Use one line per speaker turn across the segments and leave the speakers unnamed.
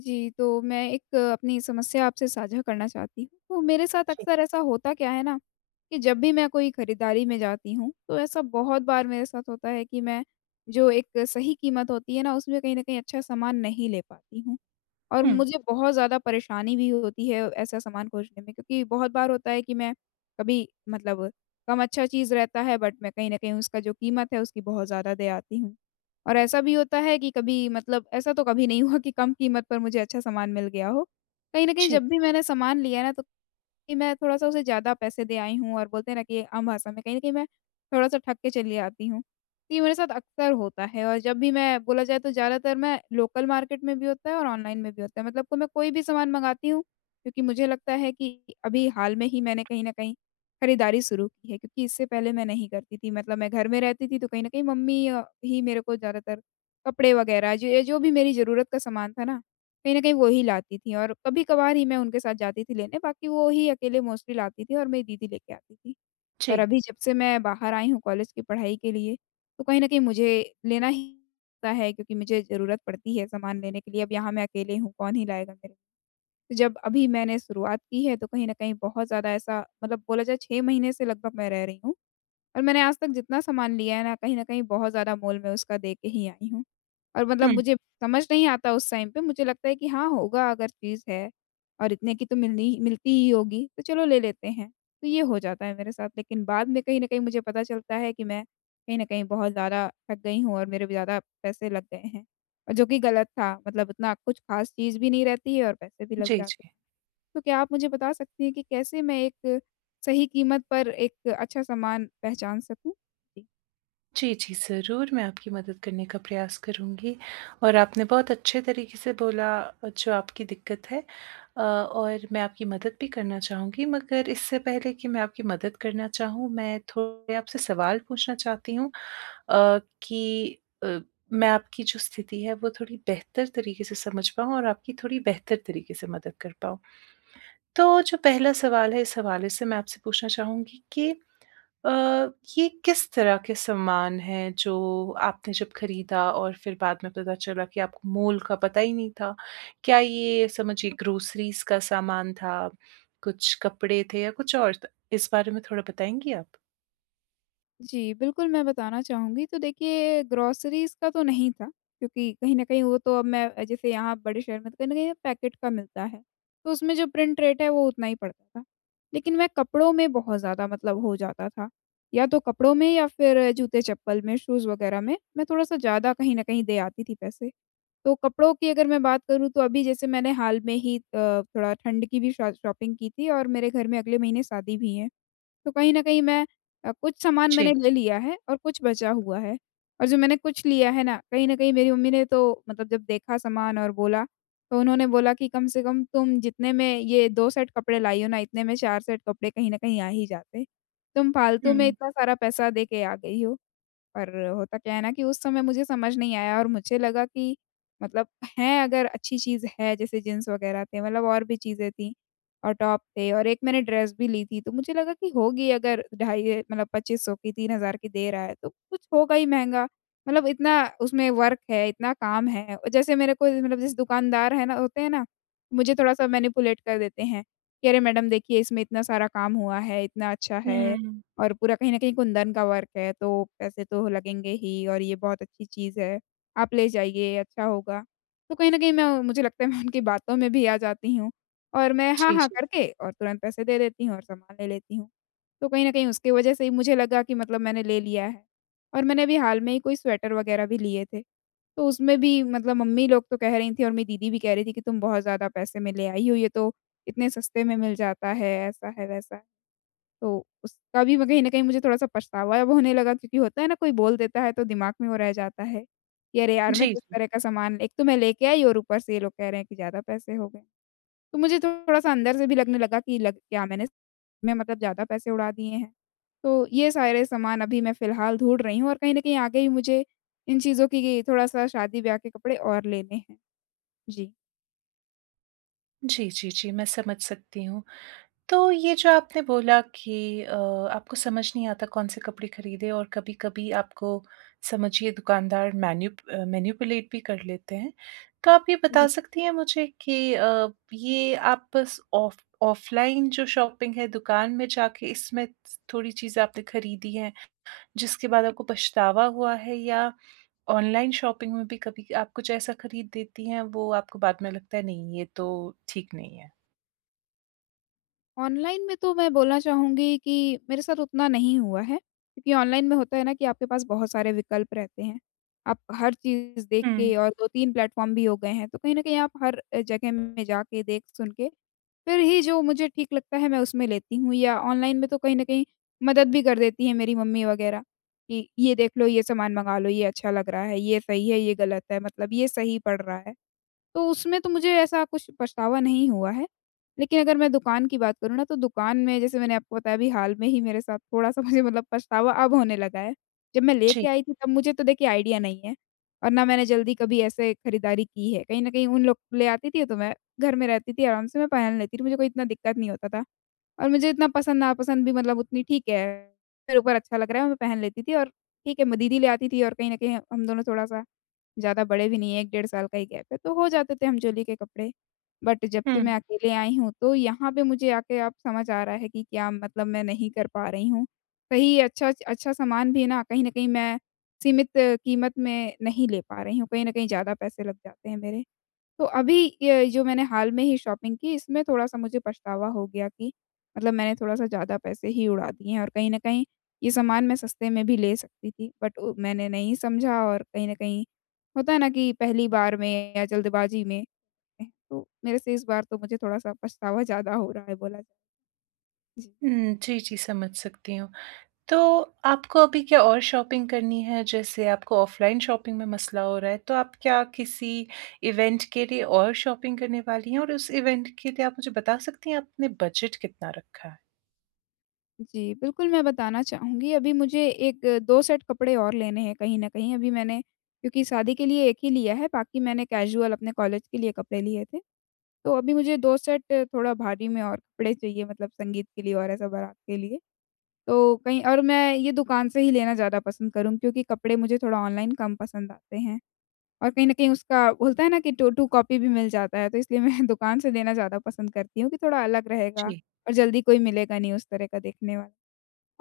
जी, तो मैं एक अपनी समस्या आपसे साझा करना चाहती हूँ। तो मेरे साथ अक्सर ऐसा होता क्या है ना, कि जब भी मैं कोई खरीदारी में जाती हूँ, तो ऐसा बहुत बार मेरे साथ होता है कि मैं जो एक सही कीमत होती है ना, उसमें कहीं न कहीं अच्छा सामान नहीं ले पाती हूँ। और
हुँ।
मुझे बहुत ज़्यादा परेशानी भी होती है ऐसा सामान खोजने में, क्योंकि बहुत बार होता है कि मैं कभी मतलब कम अच्छा चीज़ रहता है, बट मैं कहीं न कहीं उसका जो कीमत है उसकी बहुत ज़्यादा दे आती हूँ। और ऐसा भी होता है कि कभी मतलब ऐसा तो कभी नहीं हुआ कि कम कीमत पर मुझे अच्छा सामान मिल गया हो। कहीं न कहीं
जी,
जब भी मैंने सामान लिया है ना तो कि मैं थोड़ा-सा उसे ज़्यादा पैसे दे आई हूँ, और बोलते हैं ना कि आम भाषा में कहीं न कहीं मैं थोड़ा-सा ठग के चली आती हूँ। तो ये मेरे साथ अक्सर होता है, और जब भी मैं बोला जाए तो ज़्यादातर मैं लोकल मार्केट में भी होता है और ऑनलाइन में भी होता है। मतलब को मैं कोई भी सामान मँगाती हूँ, क्योंकि मुझे लगता है कि अभी हाल में ही मैंने कहीं न कहीं खरीदारी शुरू की है, क्योंकि इससे पहले मैं नहीं करती थी। मतलब मैं घर में रहती थी तो कहीं न कहीं मम्मी ही मेरे को ज़्यादातर कपड़े वग़ैरह जो ये जो भी मेरी ज़रूरत का सामान था ना, कहीं न कहीं वो ही लाती थीं, और कभी-कभार ही मैं उनके साथ जाती थी लेने, बाकी वो ही अकेले मोस्टली लाती थीं और मेरी दीदी लेके आती थी।
जी।
और अभी जब से मैं बाहर आई हूँ कॉलेज की पढ़ाई के लिए, तो कहीं न कहीं मुझे लेना ही पड़ता है, क्योंकि मुझे ज़रूरत पड़ती है सामान लेने के लिए। अब यहाँ मैं अकेले हूँ, कौन ही लाएगा मेरे? तो जब अभी मैंने शुरुआत की है, तो कहीं न कहीं बहुत ज़्यादा ऐसा, मतलब बोला जाए 6 महीने से लगभग मैं रह रही हूँ। और मैंने आज तक जितना सामान लिया है ना, कहीं न कहीं बहुत ज़्यादा मोल मैं उसका दे के ही आई हूँ। और मतलब
हुँ,
मुझे समझ नहीं आता उस टाइम पे, मुझे लगता है कि हाँ, होगा, अगर चीज़ है और इतने की तो मिलनी मिलती ही होगी, तो चलो ले लेते हैं। तो ये हो जाता है मेरे साथ, लेकिन बाद में कहीं न कहीं मुझे पता चलता है कि मैं कहीं न कहीं बहुत ज़्यादा ठग गई हूँ और मेरे भी ज़्यादा पैसे लग गए हैं, और जो कि गलत था। मतलब इतना कुछ ख़ास चीज़ भी नहीं रहती है और पैसे भी लग
जी,
जाते हैं।
जी।
तो क्या आप मुझे बता सकती हैं कि कैसे मैं एक सही कीमत पर एक अच्छा सामान पहचान सकूँ? जी।
जी, जी, ज़रूर मैं आपकी मदद करने का प्रयास करूँगी और आपने बहुत अच्छे तरीके से बोला जो आपकी दिक्कत है, और मैं आपकी मदद भी करना चाहूँगी। मगर इससे पहले कि मैं आपकी मदद करना चाहूँ, मैं थोड़े आपसे सवाल पूछना चाहती हूँ कि अ, मैं आपकी जो स्थिति है वो थोड़ी बेहतर तरीके से समझ पाऊँ और आपकी थोड़ी बेहतर तरीके से मदद कर पाऊँ। तो जो पहला सवाल है, इस हवाले से मैं आपसे पूछना चाहूँगी कि अ, ये किस तरह के सामान हैं जो आपने जब खरीदा और फिर बाद में पता चला कि आपको मोल का पता ही नहीं था? क्या ये समझिए ग्रोसरीज़ का सामान था, कुछ कपड़े थे या कुछ और था? इस बारे में थोड़ा बताएँगी आप?
जी, बिल्कुल मैं बताना चाहूँगी। तो देखिए ग्रोसरीज़ का तो नहीं था, क्योंकि कहीं न कहीं वो तो अब मैं जैसे यहाँ बड़े शहर में तो कहीं न कहीं पैकेट का मिलता है। तो उसमें जो प्रिंट रेट है वो उतना ही पड़ता था। लेकिन मैं कपड़ों में बहुत ज़्यादा मतलब हो जाता था। या तो कपड़ों में या फिर जूते-चप्पल में, शूज़ वगैरह में मैं थोड़ा-सा ज़्यादा कहीं न कहीं दे आती थी पैसे। तो कपड़ों की अगर मैं बात करूँ तो अभी जैसे मैंने हाल में ही थोड़ा ठंड की भी शॉ शॉपिंग की थी, और मेरे घर में अगले महीने शादी भी है। तो कहीं न कहीं मैं कुछ सामान मैंने
जी।
ले लिया है और कुछ बचा हुआ है। और जो मैंने कुछ लिया है ना, कहीं न कहीं मेरी मम्मी ने तो मतलब जब देखा सामान और बोला, तो उन्होंने बोला कि कम से कम तुम जितने में ये 2 सेट कपड़े लाई हो ना, इतने में 4 सेट कपड़े कहीं न कहीं आ ही जाते। तुम फालतू में
हुँ,
इतना सारा पैसा दे के आ गई हो। पर होता क्या है ना कि उस समय मुझे समझ नहीं आया, और मुझे लगा कि मतलब है अगर अच्छी चीज़ है, जैसे जीन्स वगैरह थे, मतलब और भी चीज़ें थी और टॉप थे, और एक मैंने ड्रेस भी ली थी, तो मुझे लगा कि होगी अगर ढाई मतलब 2500 की 3000 की दे रहा है तो कुछ होगा ही महंगा, मतलब इतना उसमें वर्क है, इतना काम है, और जैसे मेरे को मतलब जैसे दुकानदार है ना होते हैं ना, मुझे थोड़ा सा मैनिपुलेट कर देते हैं कि अरे मैडम देखिए, इसमें इतना सारा काम हुआ है, इतना अच्छा है,
हुँ।
और पूरा कहीं न कहीं कुंदन का वर्क है, तो पैसे तो लगेंगे ही, और ये बहुत अच्छी चीज़ है, आप ले जाइए, अच्छा होगा। तो कहीं न कहीं मैं मुझे लगता है मैं उनकी बातों में भी आ जाती हूँ, और मैं हाँ,
जी,
हाँ
जी।
करके और तुरंत पैसे दे देती हूँ और सामान ले लेती हूँ। तो कहीं न कहीं उसकी वजह से ही मुझे लगा कि मतलब मैंने ले लिया है। और मैंने अभी हाल में ही कोई स्वेटर वगैरह भी लिए थे, तो उसमें भी मतलब मम्मी लोग तो कह रही थीं और मेरी दीदी भी कह रही थी कि तुम बहुत ज़्यादा पैसे में ले आई हो, ये तो इतने सस्ते में मिल जाता है, ऐसा है, वैसा है। तो उसका भी मैं कहीं न कहीं मुझे थोड़ा-सा पछतावा अब होने लगा, क्योंकि होता है ना कोई बोल देता है तो दिमाग में वो रह जाता है, कि अरे यार! मैं
जी,
किस
जी।
तरह का सामान एक तो मैं लेके आई, और ऊपर से ये लोग कह रहे हैं कि ज़्यादा पैसे हो गए। तो मुझे थोड़ा-सा अंदर से भी लगने लगा कि लग क्या मैंने मैं मतलब ज़्यादा पैसे उड़ा दिए हैं। तो ये सारे सामान अभी मैं फ़िलहाल ढूँढ रही हूँ, और कहीं न कहीं आगे भी मुझे इन चीज़ों की थोड़ा-सा शादी-ब्याह के कपड़े और लेने हैं। जी।
जी, जी, जी, मैं समझ सकती हूँ। तो ये जो आपने बोला कि आपको समझ नहीं आता कौन से कपड़े खरीदें, और कभी-कभी आपको समझिए दुकानदार मैनिपुलेट भी कर लेते हैं। तो आप ये बता सकती हैं मुझे कि ये आप बस ऑफ ऑफ़लाइन जो शॉपिंग है दुकान में जाके, इसमें थोड़ी चीज़ें आपने खरीदी हैं, जिसके बाद आपको पछतावा हुआ है, या ऑनलाइन शॉपिंग में भी कभी आप कुछ ऐसा खरीद देती हैं वो आपको बाद में लगता है नहीं ये तो ठीक नहीं है?
ऑनलाइन में तो मैं बोलना चाहूँगी कि मेरे साथ उतना नहीं हुआ है, क्योंकि ऑनलाइन में होता है ना कि आपके पास बहुत सारे विकल्प रहते हैं। आप हर चीज़ देख
हुँ,
के, और 2-3 प्लेटफ़ॉर्म भी हो गए हैं, तो कहीं न कहीं आप हर जगह में जाके देख-सुन के, फिर ही जो मुझे ठीक लगता है मैं उसमें लेती हूँ, या ऑनलाइन में तो कहीं न कहीं मदद भी कर देती हैं मेरी मम्मी वग़ैरह कि ये देख लो, ये सामान मँगा लो, ये अच्छा लग रहा है, ये सही है, ये गलत है, मतलब ये सही पड़ रहा है। तो उसमें तो मुझे ऐसा कुछ पछतावा नहीं हुआ है। लेकिन अगर मैं दुकान की बात करूँ ना, तो दुकान में जैसे मैंने आपको बताया अभी हाल में ही मेरे साथ थोड़ा-सा मुझे मतलब पछतावा अब होने लगा है। जब मैं
जी।
लेके आई थी तब मुझे तो देखिए आइडिया नहीं है, और ना मैंने जल्दी कभी ऐसे खरीदारी की है। कहीं न कहीं उन लोग ले आती थी तो मैं घर में रहती थी, आराम से मैं पहन लेती थी, मुझे कोई इतना दिक्कत नहीं होता था। और मुझे इतना पसंद-नापसंद भी मतलब उतनी ठीक है, मेरे ऊपर अच्छा लग रहा है मैं पहन लेती थी, और ठीक है, मैं दीदी ले आती थी, और कहीं न कहीं हम दोनों थोड़ा-सा ज़्यादा बड़े भी नहीं है, 1 डेढ़ साल का ही गैप है, तो हो जाते थे हम जोली के कपड़े। बट जब
हुँ।
से मैं अकेले आई हूँ, तो यहाँ पे मुझे आके अब समझ आ रहा है कि क्या मतलब मैं नहीं कर पा रही हूँ। सही अच्छा च अच्छा सामान भी ना कहीं न कहीं मैं सीमित कीमत में नहीं ले पा रही हूँ, कहीं न कहीं ज़्यादा पैसे लग जाते हैं मेरे। तो अभी ये जो मैंने हाल में ही शॉपिंग की, इसमें थोड़ा-सा मुझे पछतावा हो गया कि मतलब मैंने थोड़ा-सा ज़्यादा पैसे ही उड़ा दिए हैं, और कहीं न कहीं ये सामान मैं सस्ते में भी ले सकती थी, बट उ मैंने नहीं समझा, और कहीं न कहीं होता है ना कि पहली बार में या जल्दबाजी में तो मेरे से इस बार तो मुझे थोड़ा-सा पछतावा ज़्यादा हो रहा है बोला जाए। जी।
हुँ, जी, जी, समझ सकती हूँ। तो आपको अभी क्या और शॉपिंग करनी है? जैसे आपको ऑफ़लाइन शॉपिंग में मसला हो रहा है, तो आप क्या किसी इवेंट के लिए और शॉपिंग करने वाली हैं? और उस इवेंट के लिए आप मुझे बता सकती हैं आपने बजट कितना रखा है?
जी, बिल्कुल मैं बताना चाहूँगी। अभी मुझे एक 2 सेट कपड़े और लेने हैं कहीं न कहीं, अभी मैंने क्योंकि शादी के लिए 1 ही लिया है, बाकी मैंने कैजुअल अपने कॉलेज के लिए कपड़े लिए थे। तो अभी मुझे 2 सेट थोड़ा भारी में और कपड़े चाहिए, मतलब संगीत के लिए और ऐसा बारात के लिए। तो कहीं और मैं ये दुकान से ही लेना ज़्यादा पसंद करूँगी, क्योंकि कपड़े मुझे थोड़ा ऑनलाइन कम पसंद आते हैं, और कहीं न कहीं उसका होता है ना कि टू टू कॉपी भी मिल जाता है, तो इसलिए मैं दुकान से लेना ज़्यादा पसंद करती हूँ कि थोड़ा अलग रहेगा,
जी।
और जल्दी कोई मिलेगा नहीं उस तरह का देखने वाला।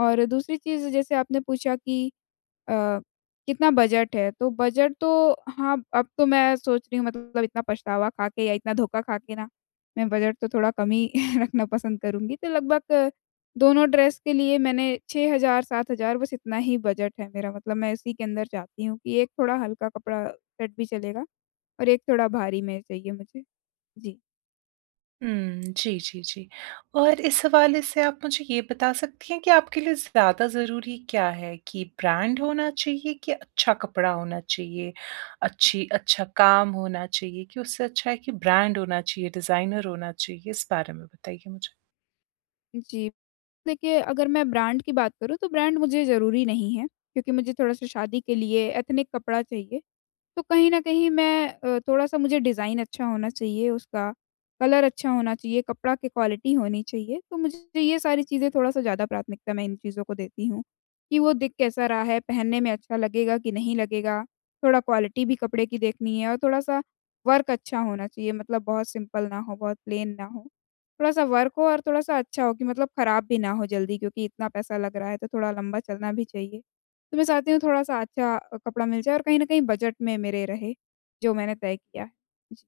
और दूसरी चीज़ जैसे आपने पूछा कि अ, कितना बजट है? तो बजट तो हाँ, अब तो मैं सोच रही हूँ मतलब इतना पछतावा खा के या इतना धोखा खा के ना, मैं बजट तो थोड़ा कम ही रखना पसंद करूँगी। तो लगभग दोनों ड्रेस के लिए मैंने 6000 7000 बस इतना ही बजट है मेरा। मतलब मैं इसी के अंदर चाहती हूँ कि एक थोड़ा हल्का कपड़ा सेट भी चलेगा, और एक थोड़ा भारी में चाहिए मुझे। जी।
हुँ, जी, जी, जी। और इस हवाले से आप मुझे ये बता सकती हैं कि आपके लिए ज़्यादा ज़रूरी क्या है, कि ब्रांड होना चाहिए कि अच्छा कपड़ा होना चाहिए, अच्छी अच्छा काम होना चाहिए, कि उससे अच्छा है कि ब्रांड होना चाहिए, डिज़ाइनर होना चाहिए? इस बारे में बताइए मुझे।
जी। देखिए अगर मैं ब्रांड की बात करूँ तो ब्रांड मुझे ज़रूरी नहीं है, क्योंकि मुझे थोड़ा-सा शादी के लिए एथनिक कपड़ा चाहिए। तो कहीं न कहीं मैं थोड़ा-सा मुझे डिज़ाइन अच्छा होना चाहिए उसका, कलर अच्छा होना चाहिए, कपड़ा की क्वालिटी होनी चाहिए, तो मुझे ये सारी चीज़ें थोड़ा-सा ज़्यादा प्राथमिकता मैं इन चीज़ों को देती हूँ, कि वो दिख कैसा रहा है, पहनने में अच्छा लगेगा कि नहीं लगेगा, थोड़ा क्वालिटी भी कपड़े की देखनी है, और थोड़ा-सा वर्क अच्छा होना चाहिए, मतलब बहुत सिंपल ना हो, बहुत प्लेन ना हो। थोड़ा-सा वर्क हो और थोड़ा-सा अच्छा हो कि मतलब खराब भी ना हो जल्दी, क्योंकि इतना पैसा लग रहा है तो थोड़ा लंबा चलना भी चाहिए। तो मैं चाहती हूँ थोड़ा-सा अच्छा कपड़ा मिल जाए, और कहीं न कहीं बजट में मेरे रहे, जो मैंने तय किया है। जी,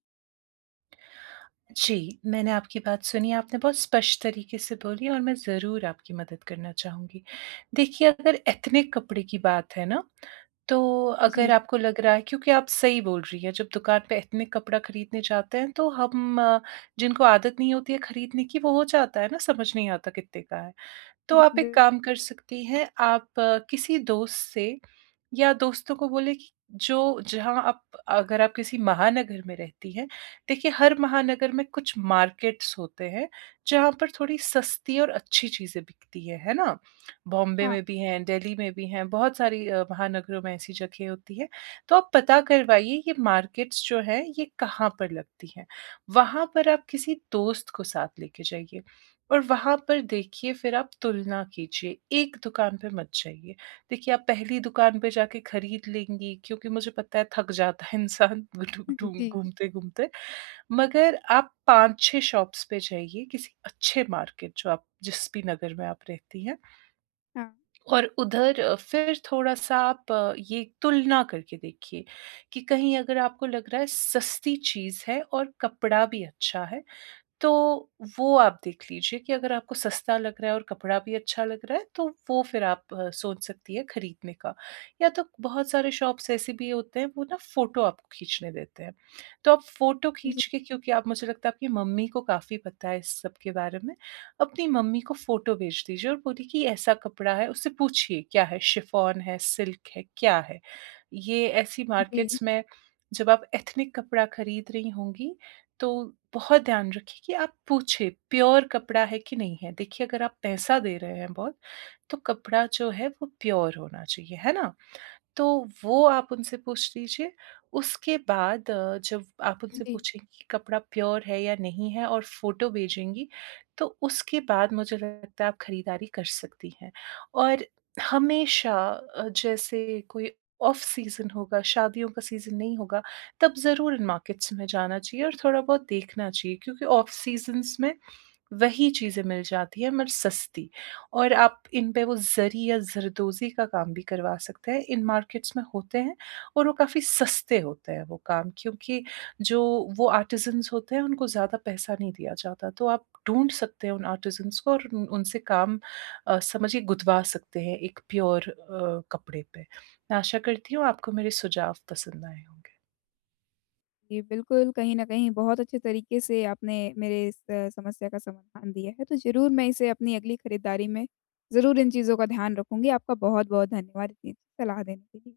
जी, मैंने आपकी बात सुनी, आपने बहुत स्पष्ट तरीके से बोली और मैं ज़रूर आपकी मदद करना चाहूँगी। देखिए, अगर एथनिक कपड़े की बात है ना, तो अगर
जी।
आपको लग रहा है, क्योंकि आप सही बोल रही हैं, जब दुकान पे एथनिक कपड़ा खरीदने जाते हैं, तो हम, जिनको आदत नहीं होती है खरीदने की, वो हो जाता है ना, समझ नहीं आता कितने का है। तो
हाँ,
आप
बिल
एक काम कर सकती हैं, आप किसी दोस्त से या दोस्तों को बोले कि जो जहाँ आप, अगर आप किसी महानगर में रहती हैं, देखिए हर महानगर में कुछ मार्केट्स होते हैं, जहाँ पर थोड़ी सस्ती और अच्छी चीज़ें बिकती हैं, है ना? बॉम्बे
हाँ,
में भी हैं, दिल्ली में भी हैं, बहुत सारी महानगरों में ऐसी जगह होती है। तो आप पता करवाइए ये मार्केट्स जो हैं, ये कहाँ पर लगती हैं। वहाँ पर आप किसी दोस्त को साथ लेके जाइए, और वहाँ पर देखिए फिर आप तुलना कीजिए, एक दुकान पे मत जाइए। देखिए, आप पहली दुकान पे जाके खरीद लेंगी, क्योंकि मुझे पता है थक जाता है इंसान घुटू घुटू
जी,
घूमते-घूमते। मगर आप 5-6 शॉप्स पे जाइए किसी अच्छे मार्केट, जो आप जिस भी नगर में आप रहती हैं,
हाँ,
और उधर फिर थोड़ा-सा आप ये तुलना करके देखिए कि कहीं अगर आपको लग रहा है सस्ती चीज़ है और कपड़ा भी अच्छा है, तो वो आप देख लीजिए, कि अगर आपको सस्ता लग रहा है और कपड़ा भी अच्छा लग रहा है तो वो फिर आप सोच सकती है खरीदने का। या तो बहुत सारे शॉप्स ऐसे भी होते हैं वो ना फ़ोटो आपको खींचने देते हैं। तो आप फ़ोटो
जी,
खींच के, क्योंकि आप, मुझे लगता है आपकी मम्मी को काफ़ी पता है इस सब के बारे में, अपनी मम्मी को फ़ोटो भेज दीजिए और बोलिए कि ऐसा कपड़ा है, उससे पूछिए क्या है, शिफॉन है, सिल्क है, क्या है? ये ऐसी
जी,
मार्केट्स में जब आप एथनिक कपड़ा खरीद रही होंगी, तो बहुत ध्यान रखिए कि आप पूछे प्योर कपड़ा है कि नहीं है। देखिए अगर आप पैसा दे रहे हैं बहुत, तो कपड़ा जो है वो प्योर होना चाहिए, है ना? तो वो आप उनसे पूछ लीजिए। उसके बाद जब आप उनसे
जी,
पूछेंगी कि कपड़ा प्योर है या नहीं है, और फ़ोटो भेजेंगी, तो उसके बाद मुझे लगता है आप खरीदारी कर सकती हैं। और हमेशा जैसे कोई ऑफ सीज़न होगा, शादियों का सीज़न नहीं होगा, तब ज़रूर इन मार्केट्स में जाना चाहिए और थोड़ा-बहुत देखना चाहिए, क्योंकि ऑफ सीज़न्स में वही चीज़ें मिल जाती हैं मगर सस्ती। और आप इन पे वो ज़री या ज़रदोज़ी का काम भी करवा सकते हैं। इन मार्केट्स में होते हैं, और वो काफ़ी सस्ते होते हैं वो काम, क्योंकि जो वो आर्टिज़न्स होते हैं उनको ज़्यादा पैसा नहीं दिया जाता। तो आप ढूँढ सकते हैं उन आर्टिज़न्स को और उन उनसे काम समझिए गुदवा सकते हैं एक प्योर कपड़े पे। मैं आशा करती हूँ आपको मेरे सुझाव पसंद आए होंगे।
जी, बिल्कुल, कहीं न कहीं बहुत अच्छे तरीके से आपने मेरे इस समस्या का समाधान दिया है, तो ज़रूर मैं इसे अपनी अगली खरीदारी में ज़रूर इन चीज़ों का ध्यान रखूँगी। आपका बहुत-बहुत धन्यवाद इतनी अच्छी सलाह देने के लिए।